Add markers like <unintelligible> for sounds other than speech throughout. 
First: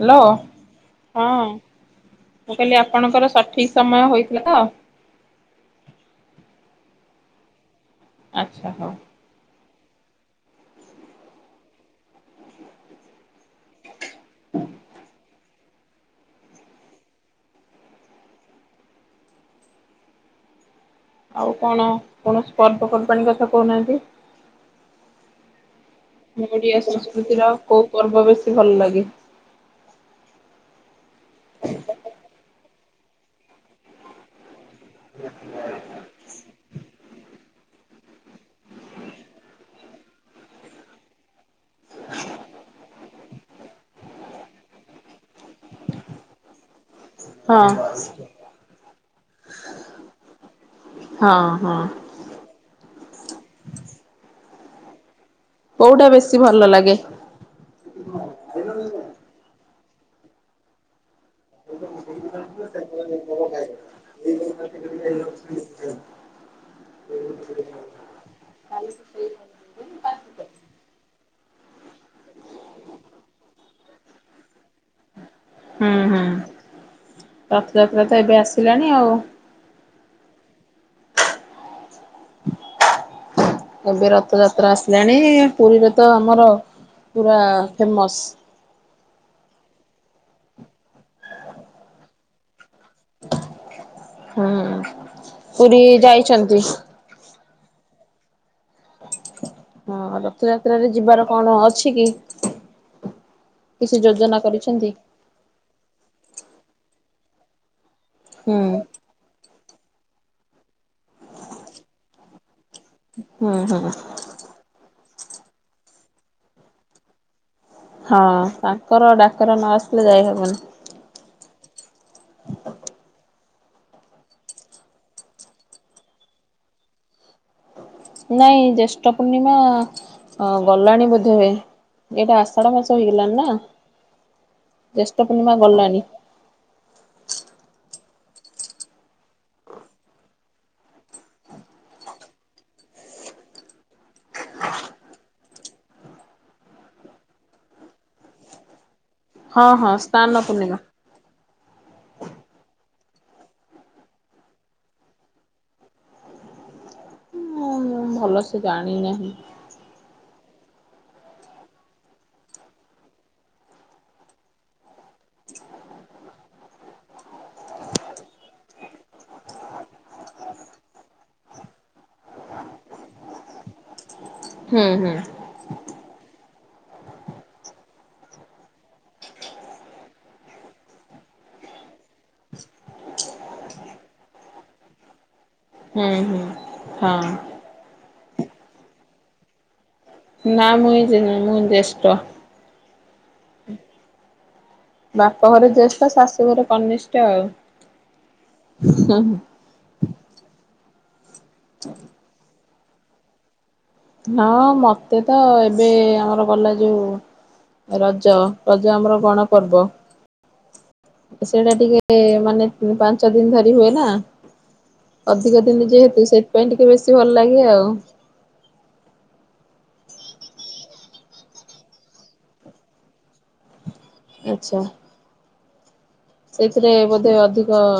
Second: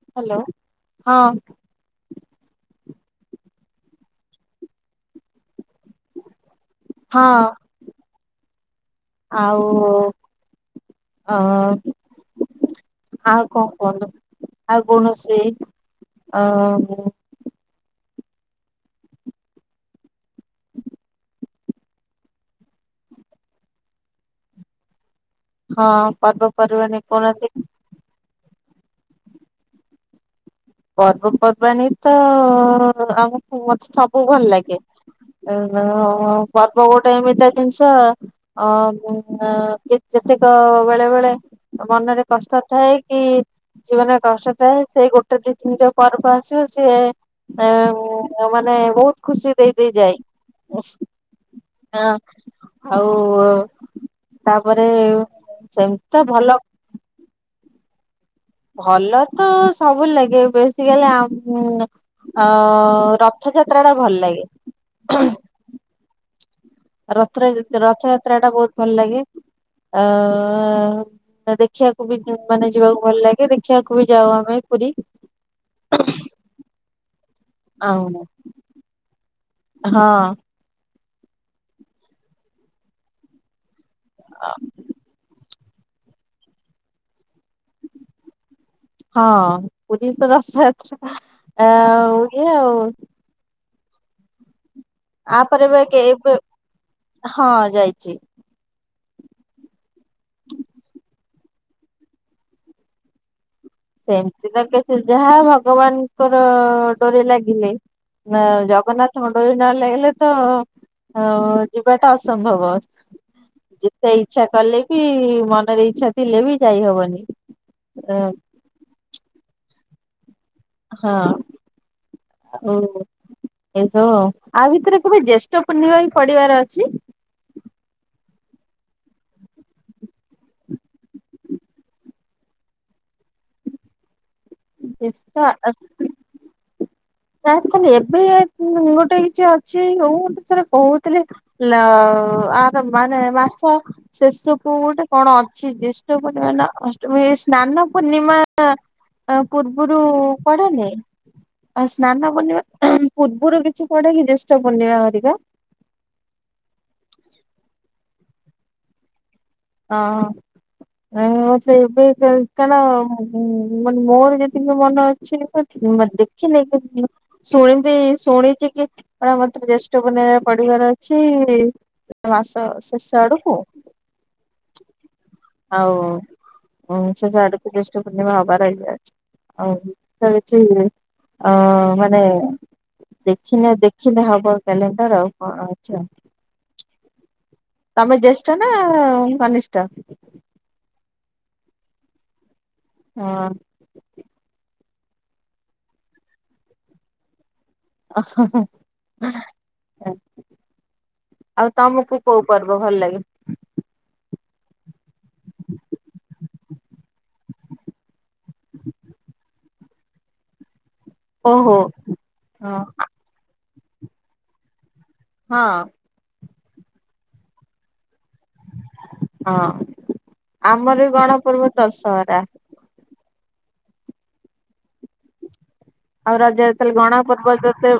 Hello hello ହଁ ମୁଁ କହିଲି ଆ ଆପଣଙ୍କର ସଠିକ ସମୟ ହୋଇଥିଲା ତ। ହଁ। ଆଚ୍ଛା ହୋଉ। ମୁଁ ଅଁ ହଁ କଁ କୁହନ୍ତୁ। ଆଉ କୌଣସି ଓହୋ। ଆଉ କଣ କୌଣସି ପର୍ବପର୍ବାଣୀ କଥା କୋହୁନାହାନ୍ତି। ହଁ ପର୍ବପର୍ବାଣୀ କୌଣସି କୋଉ ପର୍ବ ବେଶୀ ଭଲ ଲାଗେ। ପର୍ବପର୍ବାଣୀ ତ ଆମକୁ ମତେ ସବୁ ଭଲ ଲାଗେ ଅଁ-ପର୍ବ ଗୋଟେ ଏମିତିଆ ଜିନିଷ ଅଁ-ଏ ଯେତେକ ବେଳେ ବେଳେ ମନରେ କଷ୍ଟ ଥାଏ କି ଜୀବନରେ କଷ୍ଟ ଥାଏ ସେଇ ଗୋ ଗୋଟେ ତିନିଟା ପର୍ବ ଆସିବ ସିଏ ହଁ ଏଁ ମାନ ନାଇଁ ବୋହୁତ ଖୁସି ଦେଇଦେଇେ ଯାଏ। ହଁ ହଁ। ଆଉ ତାପରେ ସେମିତି କୋଉଟା ତ ବେଶୀ ଭଲ ଲାଗେ? ଭଲ ତ ସବୁ ଲାଗେ ବେଶୀ କାଲି ଅମ୍ ଅ-ରଥଯାତ୍ରାଟା ଭଲ ଲାଗେ। ରଥର ଯେ ରଥଯାତ୍ରାଟା ବୋହୁତ ଭଲ ଲାଗେ ଆ-ଆ ଦେଖିବାକୁ ବି ମାନେ ଯିବାକୁ ଭଲ ଲାଗେ ଦେଖିବାକୁ ବି ଯାଉ ଆମେ ପୁରୀ। ହୁଁ ହୁଁ ରଥଯାତ୍ରା ତ ଆଉ ଏବେ ଆସିଲାଣି ଆଉ। ହଁ ଏବେ ରଥଯାତ୍ରା ଆସିଲାଣି। ପୁରୀରେ ତ ଆମର ପୁରା ଫେମସ୍। ହଁ ପୁରୀରେ ତ ରଥଯାତ୍ରା ଆଉ ଇଏ ଆଉ। ହୁଁ ଆପରେ ପୁରୀ ପା କେ ଏବେ ଯାଇଛନ୍ତି? ହଁ ଯାଇ ଚି ହଁ ରଥଯାତ୍ରାରେ ଯିବାର କଣ ଅଛି କି? କିଛି ଯୋଜନା ସେମିତିକା ତ କରିଛନ୍ତି? ସେ ଯାହା ଭଗବାନ ତାଙ୍କର ଡୋରି ଲାଗିଲେ ନ ହୁଁ। ଜଗନ୍ନାଥ ମନ୍ଦିର ନ ଲାଗିଲେ ତ ଅ-ଯିବାଟା ଅସମ୍ଭବ। ହୁଁ ହୁଁ ଯେତେ ଇଚ୍ଛା କଲେ ବି ମନରେ ଇଚ୍ଛା ଥିଲେ ବି ଯାଇହବନି। ହଁ। ତାର ଡାକ୍ତର ନଆସିଲେ ଯାଇହବନି। ହଁ ହ ଏସବୁ ଆଉ, ଭିତରେ କେବେ ଜ୍ୟେଷ୍ଠ ପୂର୍ଣ୍ଣମା ବି ପଡିବାର ଅଛି। ନାଇଁ ଜେଷ୍ଠ ପୂର୍ଣ୍ଣିମା ଗଲାଣି ବୋଧେ ଏଟା ଆଷାଢ ମାସ ହେଇଗଲାଣି ନା। ଜ୍ୟେଷ୍ଠ ପୂର୍ଣ୍ଣିମା ଗଲାଣି। ତା କଇଲି ଏବେ ଗୋଟେ କିଛି ଅଛି, ହଉ ଗଟେ ଥରେ କହୁଥିଲେ ଆର ମାନେ ମାସ ଶେଷ କୁ ଗୋଟେ କଣ ଅଛି ଜ୍ୟେଷ୍ଟ ପୂର୍ଣ୍ଣିମା ଅଷ୍ଟମୀ ସ୍ନାନ ପୂର୍ଣ୍ଣିମା। ଆଁ ହଁ ହଁ ପୂର୍ବରୁ ସ୍ନାନ ପୂର୍ଣ୍ଣିମା ପଢନେ। ଆଉ ସ୍ନାନ ପୂର୍ଣ୍ଣିମା ପୂର୍ବରୁ କିଛି ପଡେ କି ଜେଷଷ୍ଟ ପୂର୍ଣ୍ଣିମା ହରିକା। ମୁଁ ଭଲସେ ଜାଣିନାହିଁ। ନାଇ ମତେ ଏବେ କାରଣ ମୋର ଯେତିକି ମନ ଅଛି ଦେଖିନି ଶୁଣିଚି ଶୁଣିଛି କି ମତେ ଜେଷ୍ଠ ପୂର୍ଣ୍ଣିମା ପଢିବାର ଅଛି, ମାସ ଶେଷ ଆଡକୁ। ହୁଁ ହୁଁ। ଆଉ ସେଷ ଆଡକୁ ଜେଷ୍ଟ ପୂର୍ଣ୍ଣିମା ହବାର ଇଏ ଅଛି ଆଉ ଏତେ କିଚି ମାନେ, ଦେଖିନି ଦେଖିଲେ ହବ କ୍ୟାଲେଣ୍ଡର ଆଉ। ହଁ ଆଚ୍ଛା। ହୁଁ ହୁଁ ହଁ ତମେ ଜ୍ୟେଷ୍ଠ ନା କନିଷ୍ଠ। ନା ମୁଇଁ ଯେ ମୁଇଁ ଜେଷ୍ଟ। ହଁ। ବାପଘରେ ଜ୍ୟେଷ୍ଠ ଶାଶୁଘରେ କନିଷ୍ଠ ଆଉ। <unintelligible> ଆଉ ତମକୁ କୋଉ। ପର୍ବ ଭଲ ଲାଗେ। ହଁ ମତେ ତ ଏବେ ଆମର ଗଲା ଯୋଉ ରଜ। ରଜ ଆମର ଗଣ। ପର୍ବ। ସେଇଟା ଓହୋ। ଟିକେ ମାନେ ହଁ ପାଞ୍ଚ ଦିନ ଧରି। ହୁଏ ନା। ଅଧିକ ହଁ ଦିନ ଯେହେତୁ ସେ। ପାଇଁ ଟିକେ ବେଶୀ ଭଲ ଲାଗେ ଆଉ। ହଁ ଆମର ବି ଗଣ ପର୍ବ ଦଶହରା। ଆଚ୍ଛା। ଆଉରଜ ଯେତେ ହେଲେ ସେଇଥିରେ ଗଣ ବୋଧେ ପର୍ବ ଅଧିକ ଯେତେ।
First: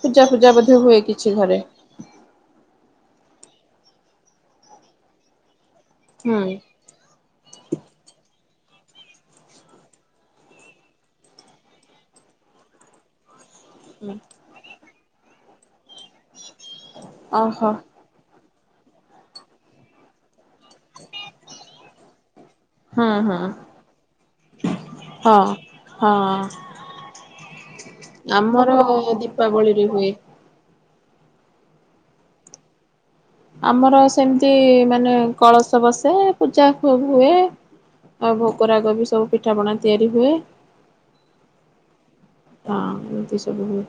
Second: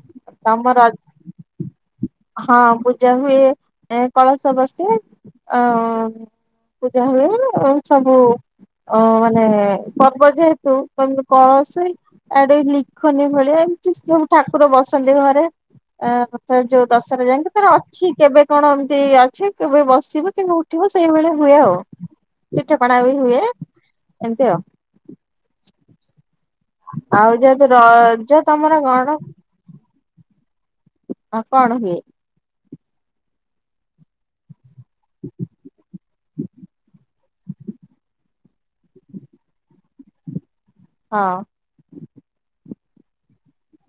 ପୂଜା ପୂଜା ବୋଧେ ତମର ହୁଏ କିଛି ଘରେ। ହଁ ପୂଜା ହୁଏ ଏ କଳସ ବସେ। ଅଁ ହୁଁ ପୂଜା ହୁଏ। ଏବଂ ସବୁ ଅ ମାନେ ପର୍ବ ଯେହେତୁୁ କଳସି ଆଉ ଲିଖନି ଭଳି। ଜେମତି ସବୁ ଠାକୁର ବସନ୍ତି ଘରେ। ଆ ସ ଜ। ଦଶରେ ଯାଇକି ଓହୋ ତାର ଅଛି କେବେ କେବେ କଣ ଏମିତି ଅଛି କେବେ ବସିବ କେମ ଠିକ ସେଇଭଳିଆ ହୁଏ ଆଉ ପିଠ ପଣାା ହୁଁ ବି ହୁଁ ହୁଏ ଏମିତି ଆଉ। ହଁ ହଁ ହଁ। ଆଉ ଯେହେତୁ ତୁ ରଜ ତମର କଣ? ଦୀପାବଳିରେ ହୁଏ। ହଁ କଣ ହୁଏ? ଆମର ସେମିତି। ମାନେ କଳସ ବସେ ପୂଜା ହୁଏ। <inaudible> ରଗ ବି ସବୁ ପିଠାପଣା ତିଆରି ହୁଏ। ହଁ। ହ ଏମିତି ସବୁ ହୁଏ।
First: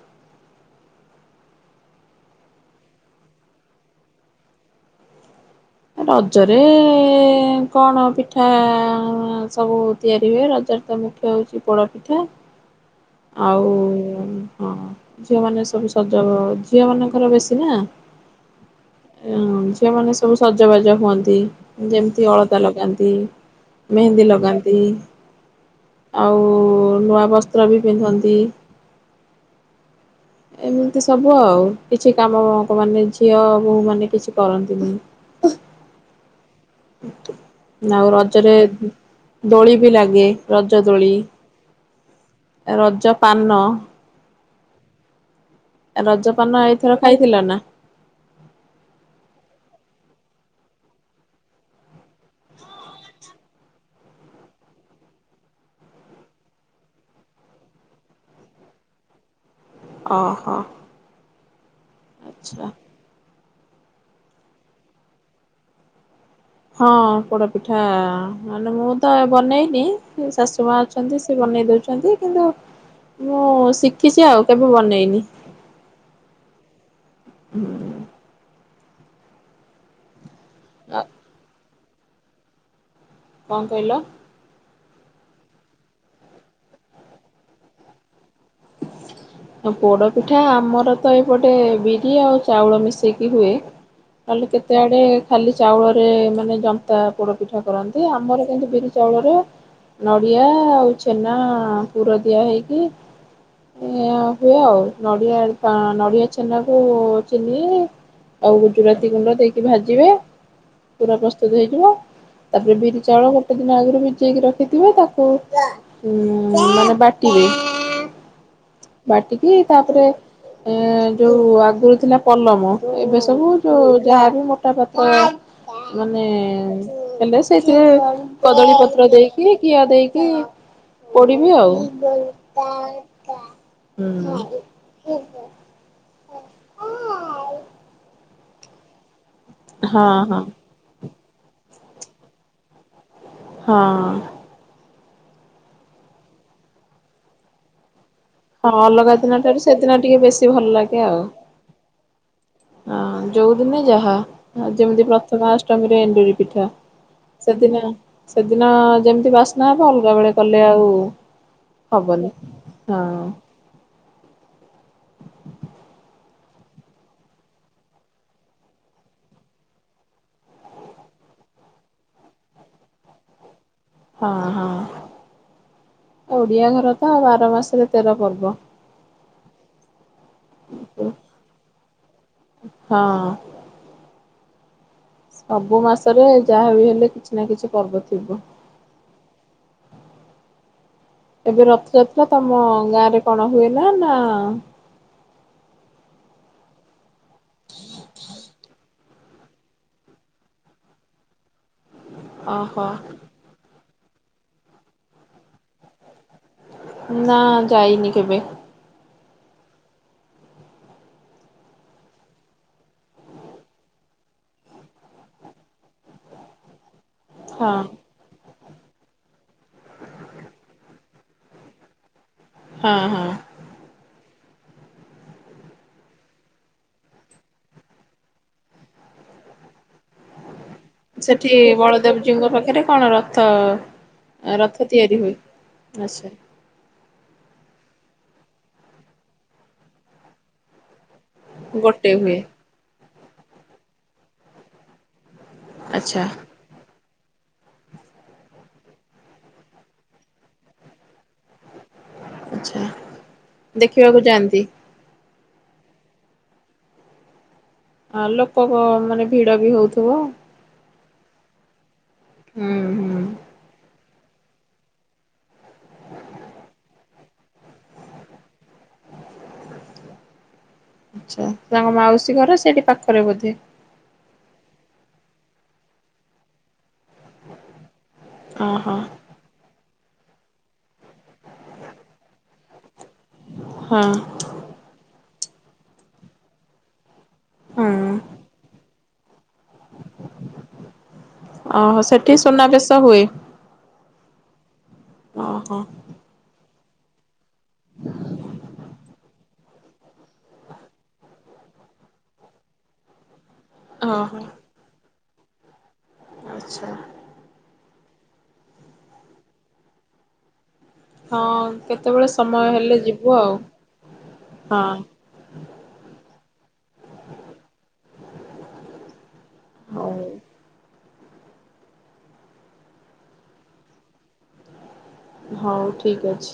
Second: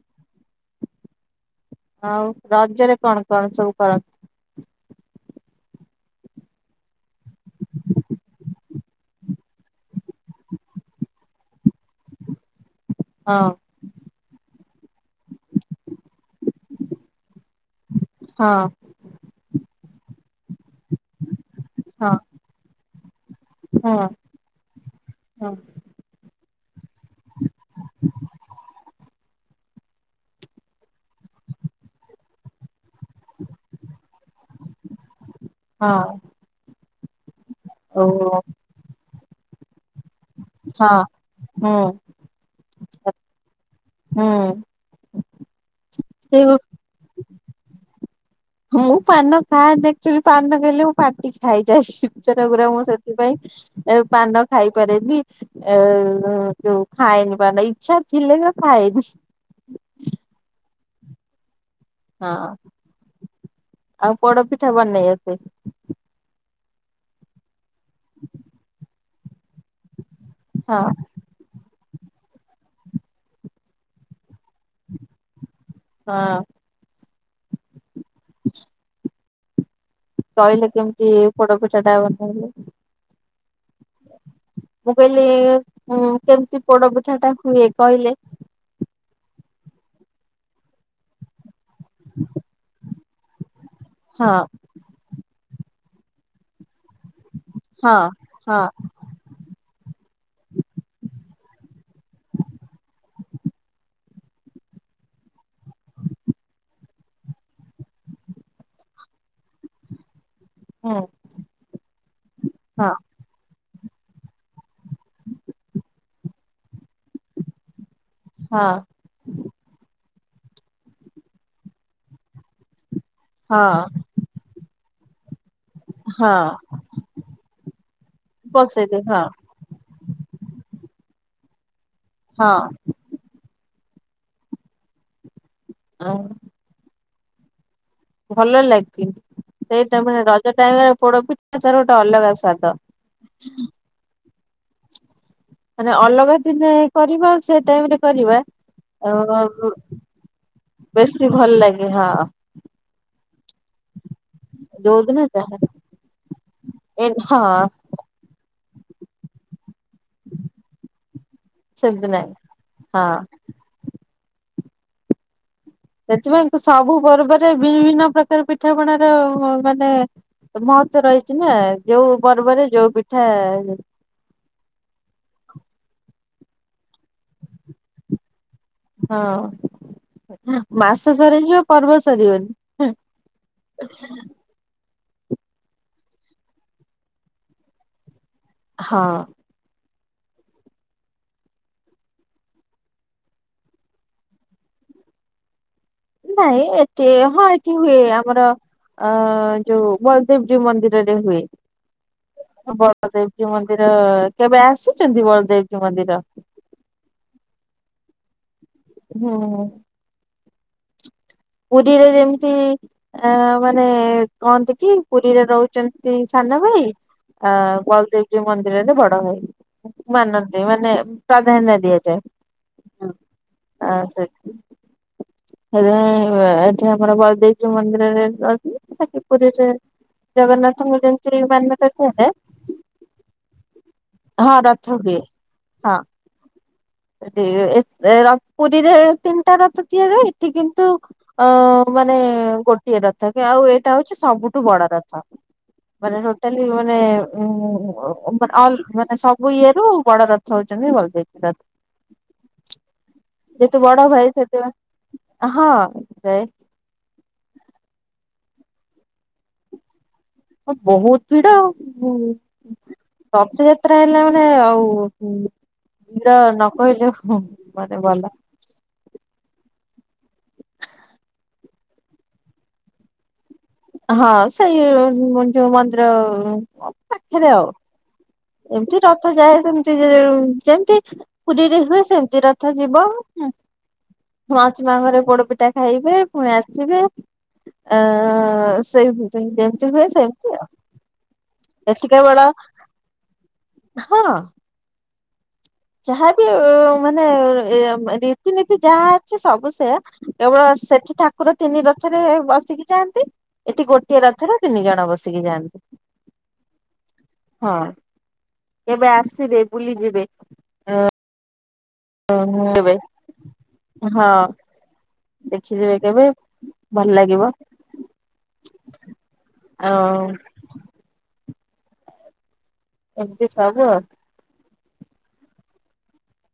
ଆଉ ରାଜରେ କଣ କଣ ସବୁ କରନ୍ତି? ରଜରେ ଏ ଏ ଏ ଏ କଣ ପିଠା ଆଁ ଆଁ ଆଁ ସବୁ ତିଆରି ହୁଏ ରଜରେ ତ ମୁଖ୍ୟ ହଉଛି ପୋଡ ପିଠା। ହଁ ଆଉ ଉ ଉ ଉ। ହଁ। ଝିଅମାନେ ସବୁ ସଜ ଝିଅ ମାନଙ୍କର ବେଶୀ ନା। ହଁ ଆଁ ଝିଅମାନେ ସବୁ ସଜବାଜ ହୁଅନ୍ତି। ହଁ ଯେମିତି ଅଳତା ଲଗାନ୍ତି ହଁ ମେହେନ୍ଦୀ ଲଗାନ୍ତି ହଁ ଆଉ ନୂଆ ବସ୍ତ୍ର ବି ହୁଅନ୍ତି। ଏମିତି ସବୁ ଆଉ କିଛି କାମ ଲୋକ ମାନେ ଝିଅ ବୋହୂ ମାନେ କିଛି କରନ୍ତିନି। ହଁ ନା ଓ ଆଉ ରଜରେ। ଦୋଳି। ବି ଲାଗେ ରଜ ହଁ ଦୋଳି। ହୁଁ ରଜ ପାନ। ହୁଁ। ରଜପାନ ଏଇଥର ଖାଇଥିଲ ନା। ମୁଁ ପାନ ଖାଏନି ଅକ୍ଚୁଆଲି ପାନ ଖାଇଲେ ମୁଁ ପାଟି ଖାଇଯାଏ ଶୀତର ପୁରା ମୁଁ ସେଥିପାଇଁ ପାନ ଖାଇପାରେନି ଏ ଯୋଉ ଖାଏନି ପାନ ଇଚ୍ଛା ଥିଲେ ବି ଖାଏନି। ଓହୋ ହଁ। ଆଚ୍ଛା। ଆଉ ପୋଡପିଠା ବନେଇ ଆସେ। ହଁ ପୋଡପି ପିଠା ମାନେ ବହୁତ ତ ବନେଇନି। ଶାଶୁ ମା ହଁ ଅଛନ୍ତି ସେ ବନେଇ ଦଉଛନ୍ତି। ନ୍ତି କିନ୍ତୁ ମୁଁ ଶିଖିଛି ଆଉ କେବେ ବନେଇନି ହଁ ହୁଁ। କହିଲେ କେମିତି ପୋଡ଼ପି ସେଟା ବନେଇଲେ। କଣ କହିଲ। ମୁଁ କହିଲି ଉ କେମତି ପୋଡ ପିଠା ଟା ହୁଏ କହିଲେ। ପୋଡ ପିଠା ଆମର ତ ଏପ୍ ଗୋଟେ ବିରି ଆଉ ଚାଉଳ ମିଶେଇକି। କି ହୁଏ। ହଁ ଖାଲି କେତେ ଆଡେ ଖାଲି ଚାଉଳ ଏ ମାନେ ଜ ତା ପୋଡ ପିଠା ହଁ କରନ୍ତି। ଆମର ହଁ କିନ୍ତୁ ବିରି ଚାଉଳରେ ନଡ଼ିଆ ଆଉ ଛେନା ପୁର ଦିଆ ହେଇକି ଇଁ ହୁଏ, ଆଉ ନଡିଆ ତା ନଡିଆ ଛେନାକୁ ଚିନି ଆଉ ଗୁଜୁରାତି ଗୁଣ୍ଡ ଦେଇକି ଭାଜିବେ। ହୁଁ ପୁରା ପ୍ରସ୍ତୁତ ହେଇଯିବ। ତାପରେ ହଁ ବିରି ଚାଉଳ ଗ ଟେଦିନ ଆଗରୁ ଭିଯେଇକି ର ଖିଥିବ ତାକୁ ହୁଁ ମାନେ ବାଟିବେ? ହଁ ବାଟିକି ତାପରେ ଏ ଯୋଉ ଆଗରୁ ଥିଲା ପଲମ ଏବେ ସବୁ ହଁ ଯୋଉ ଯାହାବି ମୋଟାପାତ। ଓଁ। ମାନେ ହଁ ନେଲେ ସେ। ସେ କଦଳୀ ବସେଇଦେ ପତ୍ର ହଁ ଦେଇକି କିିଆ ଦେଇକି ପଡିବି ଆଉ। ହଁ <inaudible> ହୁଁ। ଭଲ ଲାଗେ। ସେଇଟା ହଁ ପରା ହଁ ରଜ ଟାଇମରେ ପୋଡ଼ପିଠା। ତାରୋଟା ଗୋଟେ ଅଲଗ ସ୍ୱାଦ। ହଁ। ମାନେ ଅଲଗା ଦିନେ କରିବା ଆଉ ସେ ଟାଇମରେ କରିବା ହଁ ଅଲଗା ଦିନ ଠାରୁ ଅଁ ସେଦିନ ଟିକେ ବେଶୀ ଭଲ ଲାଗେ ଆଉ। ବେଶୀ ଭଲ ଲାଗେ ହଁ। ହଁ ଯଉଦିନେ ଯାହା। ଆଉ ଯେମିତି ଯୋଉଦିନ ପ୍ରଥମା ଯାହା ଅଷ୍ଟମୀରେ ଏଣ୍ଡୁରି ପିଠା ଏ ହଁ ସେଦିନ ସେ ଦିନ ଯେମିତି ବାସ ନା ଅଲଗା ବେଳେ କଲେ ଆଉ ସେମିତି ହବନି ନାଇଁ ହଁ। ସେଥିପାଇଁ ସବୁ ପର୍ବରେ ବିଭିନ୍ନ ପ୍ରକାର ପିଠାପଣାର ମାନେ ମହତ୍ଵ ରହିଛି ନା ଯୋଉ ପର୍ବରେ ଯୋଉ ପିଠା। ହଁ ହଁ। ଓଡିଆ ଘର ତ ବାର ମାସରେ ତେର ପର୍ବ। ହଁ ମାସ ସରିଯିବ ପର୍ବ ସରିବନି। ହଁ ସବୁ ମାସରେ ଯାହା ବି ହେଲେ କିଛି ନା କିଛି ପର୍ବ ଥିବ। ହଁ। ଏବେ ରଥଯାତ୍ରା ତମ ଗାଁ ରେ କଣ ହୁଏନା ନା? ନାଇଁ। ଏ ହଁ ଏଠି ହୁଏ ଆମର ଅ ଯୋଉ ବଲଦେବଜୀ ମନ୍ଦିରରେ ହୁଏ। ଓହୋ ବଲଦେବଜୀ ମନ୍ଦିର। ତ କେବେ ଆସୁଛନ୍ତି ବଳଦେବଜୀ ମନ୍ଦିର? ନା ଯାଇନି କେବେ। ହଁ। ପୁରୀରେ ଯେମିତି ଆଁ ମାନେ କହନ୍ତି କି ପୁରୀରେ ରହୁଚନ୍ତି ସାନ ଭାଇ। ଆ ହଁ ବଳଦେବୀଜିଉ ମନ୍ଦି ରେ ବଡଭାଇ ମାନନ୍ତି ମାନେ ପ୍ରାଧାନ୍ୟ ଦିଆଯାଏ। ହଁ ଆଁ ସେ ହେତିପାଇଁ ଏଠି ଆମର ବଳଦେବଜିଉ ମନ୍ଦିରରେ <unintelligible> ପୁରୀରେ ଜଗନ୍ନାଥଙ୍କୁ ଯେମିତି ସେଠି ମାନ୍ୟତା ଦିଆଯାଏ ବଳଦେବଜୀଉଙ୍କ ପାଖରେ କଣ ରଥ ରଥ ତିଆରି ହୁଏ ହଁ। ଆଛା। <unintelligible> ପୁରୀରେ ତିନିଟା ରଥ ତିଆରି ହୁଏ ଏଠି କିନ୍ତୁ? ଅ ଗୋଟେ ମାନେ ହୁଏ ଗୋଟିଏ ର। ଥକି ଆଉ ଏଇଟା ହଉଚି ସବୁଟୁ ବଡ ରଥ। ମାନେ ଆଚ୍ଛା ଟୋଟାଲି ମାନେ ଉଁ ଅ ଆ ମାନେ ସବୁ ଇଏ ରୁ ବଡ ରଥ ହଉଚନ୍ତି ବଲଦେବ ଆଛା ବଡ ଦେଖିବାକୁ ଭାଇ ଯାଆନ୍ତି। ସେଥିପାଇଁ ହଁ ଯାଏ। ଆ ଲୋକଙ୍କ ମାନେ ଭିଡ ବି ହୋଉଥିବ। ବହୁତ ଭିଡ ଆଉ। ହୁଁ ହୁଁ ହୁଁ ରଥଯାତ୍ରା ହେଲା ମାନେ ଆଉ ଭିଡ ନ କହିଲେ ହଁ ମାନେ ଗଲା। ଆଛା ତାଙ୍କ ମାଉସୀ ଘର ସେଇଟି ପାଖରେ ବୋଧେ। ହଁ ସେଇ ଯୋଉ ମନ୍ଦିର ପାଖେରେ ଆଉ। ଓହୋ ଏମିତି ରଥ ଯାଏ ସେମି ଯେଉ ଯେମତି ପୁରୀରେ ହୁଏ ସେମତି ର ଯିବ ହଁ ମାଉସୀ ମା ଘରେ ପୋଡ ପିଟା ଖାଇବେ ପୁଣି ଆସିବେ। ହୁଁ ଅଁ ସେଇଭି ଯେମତି ହୁଏ ସେଏମତି ଆଉ। ଓ ହୋ ସେଠି ସୁନାବେଶ ହୁଏ। ଓହୋ ଯାହା ବି ମାନେ ରୀତିନୀତି ଯାହା ଅଛି ସବୁ ସେୟା କେବଳ ସେଠି ଠାକୁର ତିନି ରଥରେ ବସିକି ଯାଆନ୍ତି। ଏଠି ଗୋଟିଏ ଓହୋ ରଥରେ ତିନି ଜଣ ବସି ଆସିକି ଯାଆନ୍ତି। ଆଚ୍ଛା। ହଁ ଏବେ ଆସିବେ ବୁଲିଯିବେ। ହଁ। କେତେବେଳେ ସମୟ ହ ଏବେ ହେଲେ ଯିବୁ ଆଉ ହଁ ହଁ ଦେଖିଯିବେ କେବେ। ଭଲ ଲାଗିବ। ହଉ ଆଉ ଏମତି ସବୁ। ହଉ ଠିକ ଅଛି।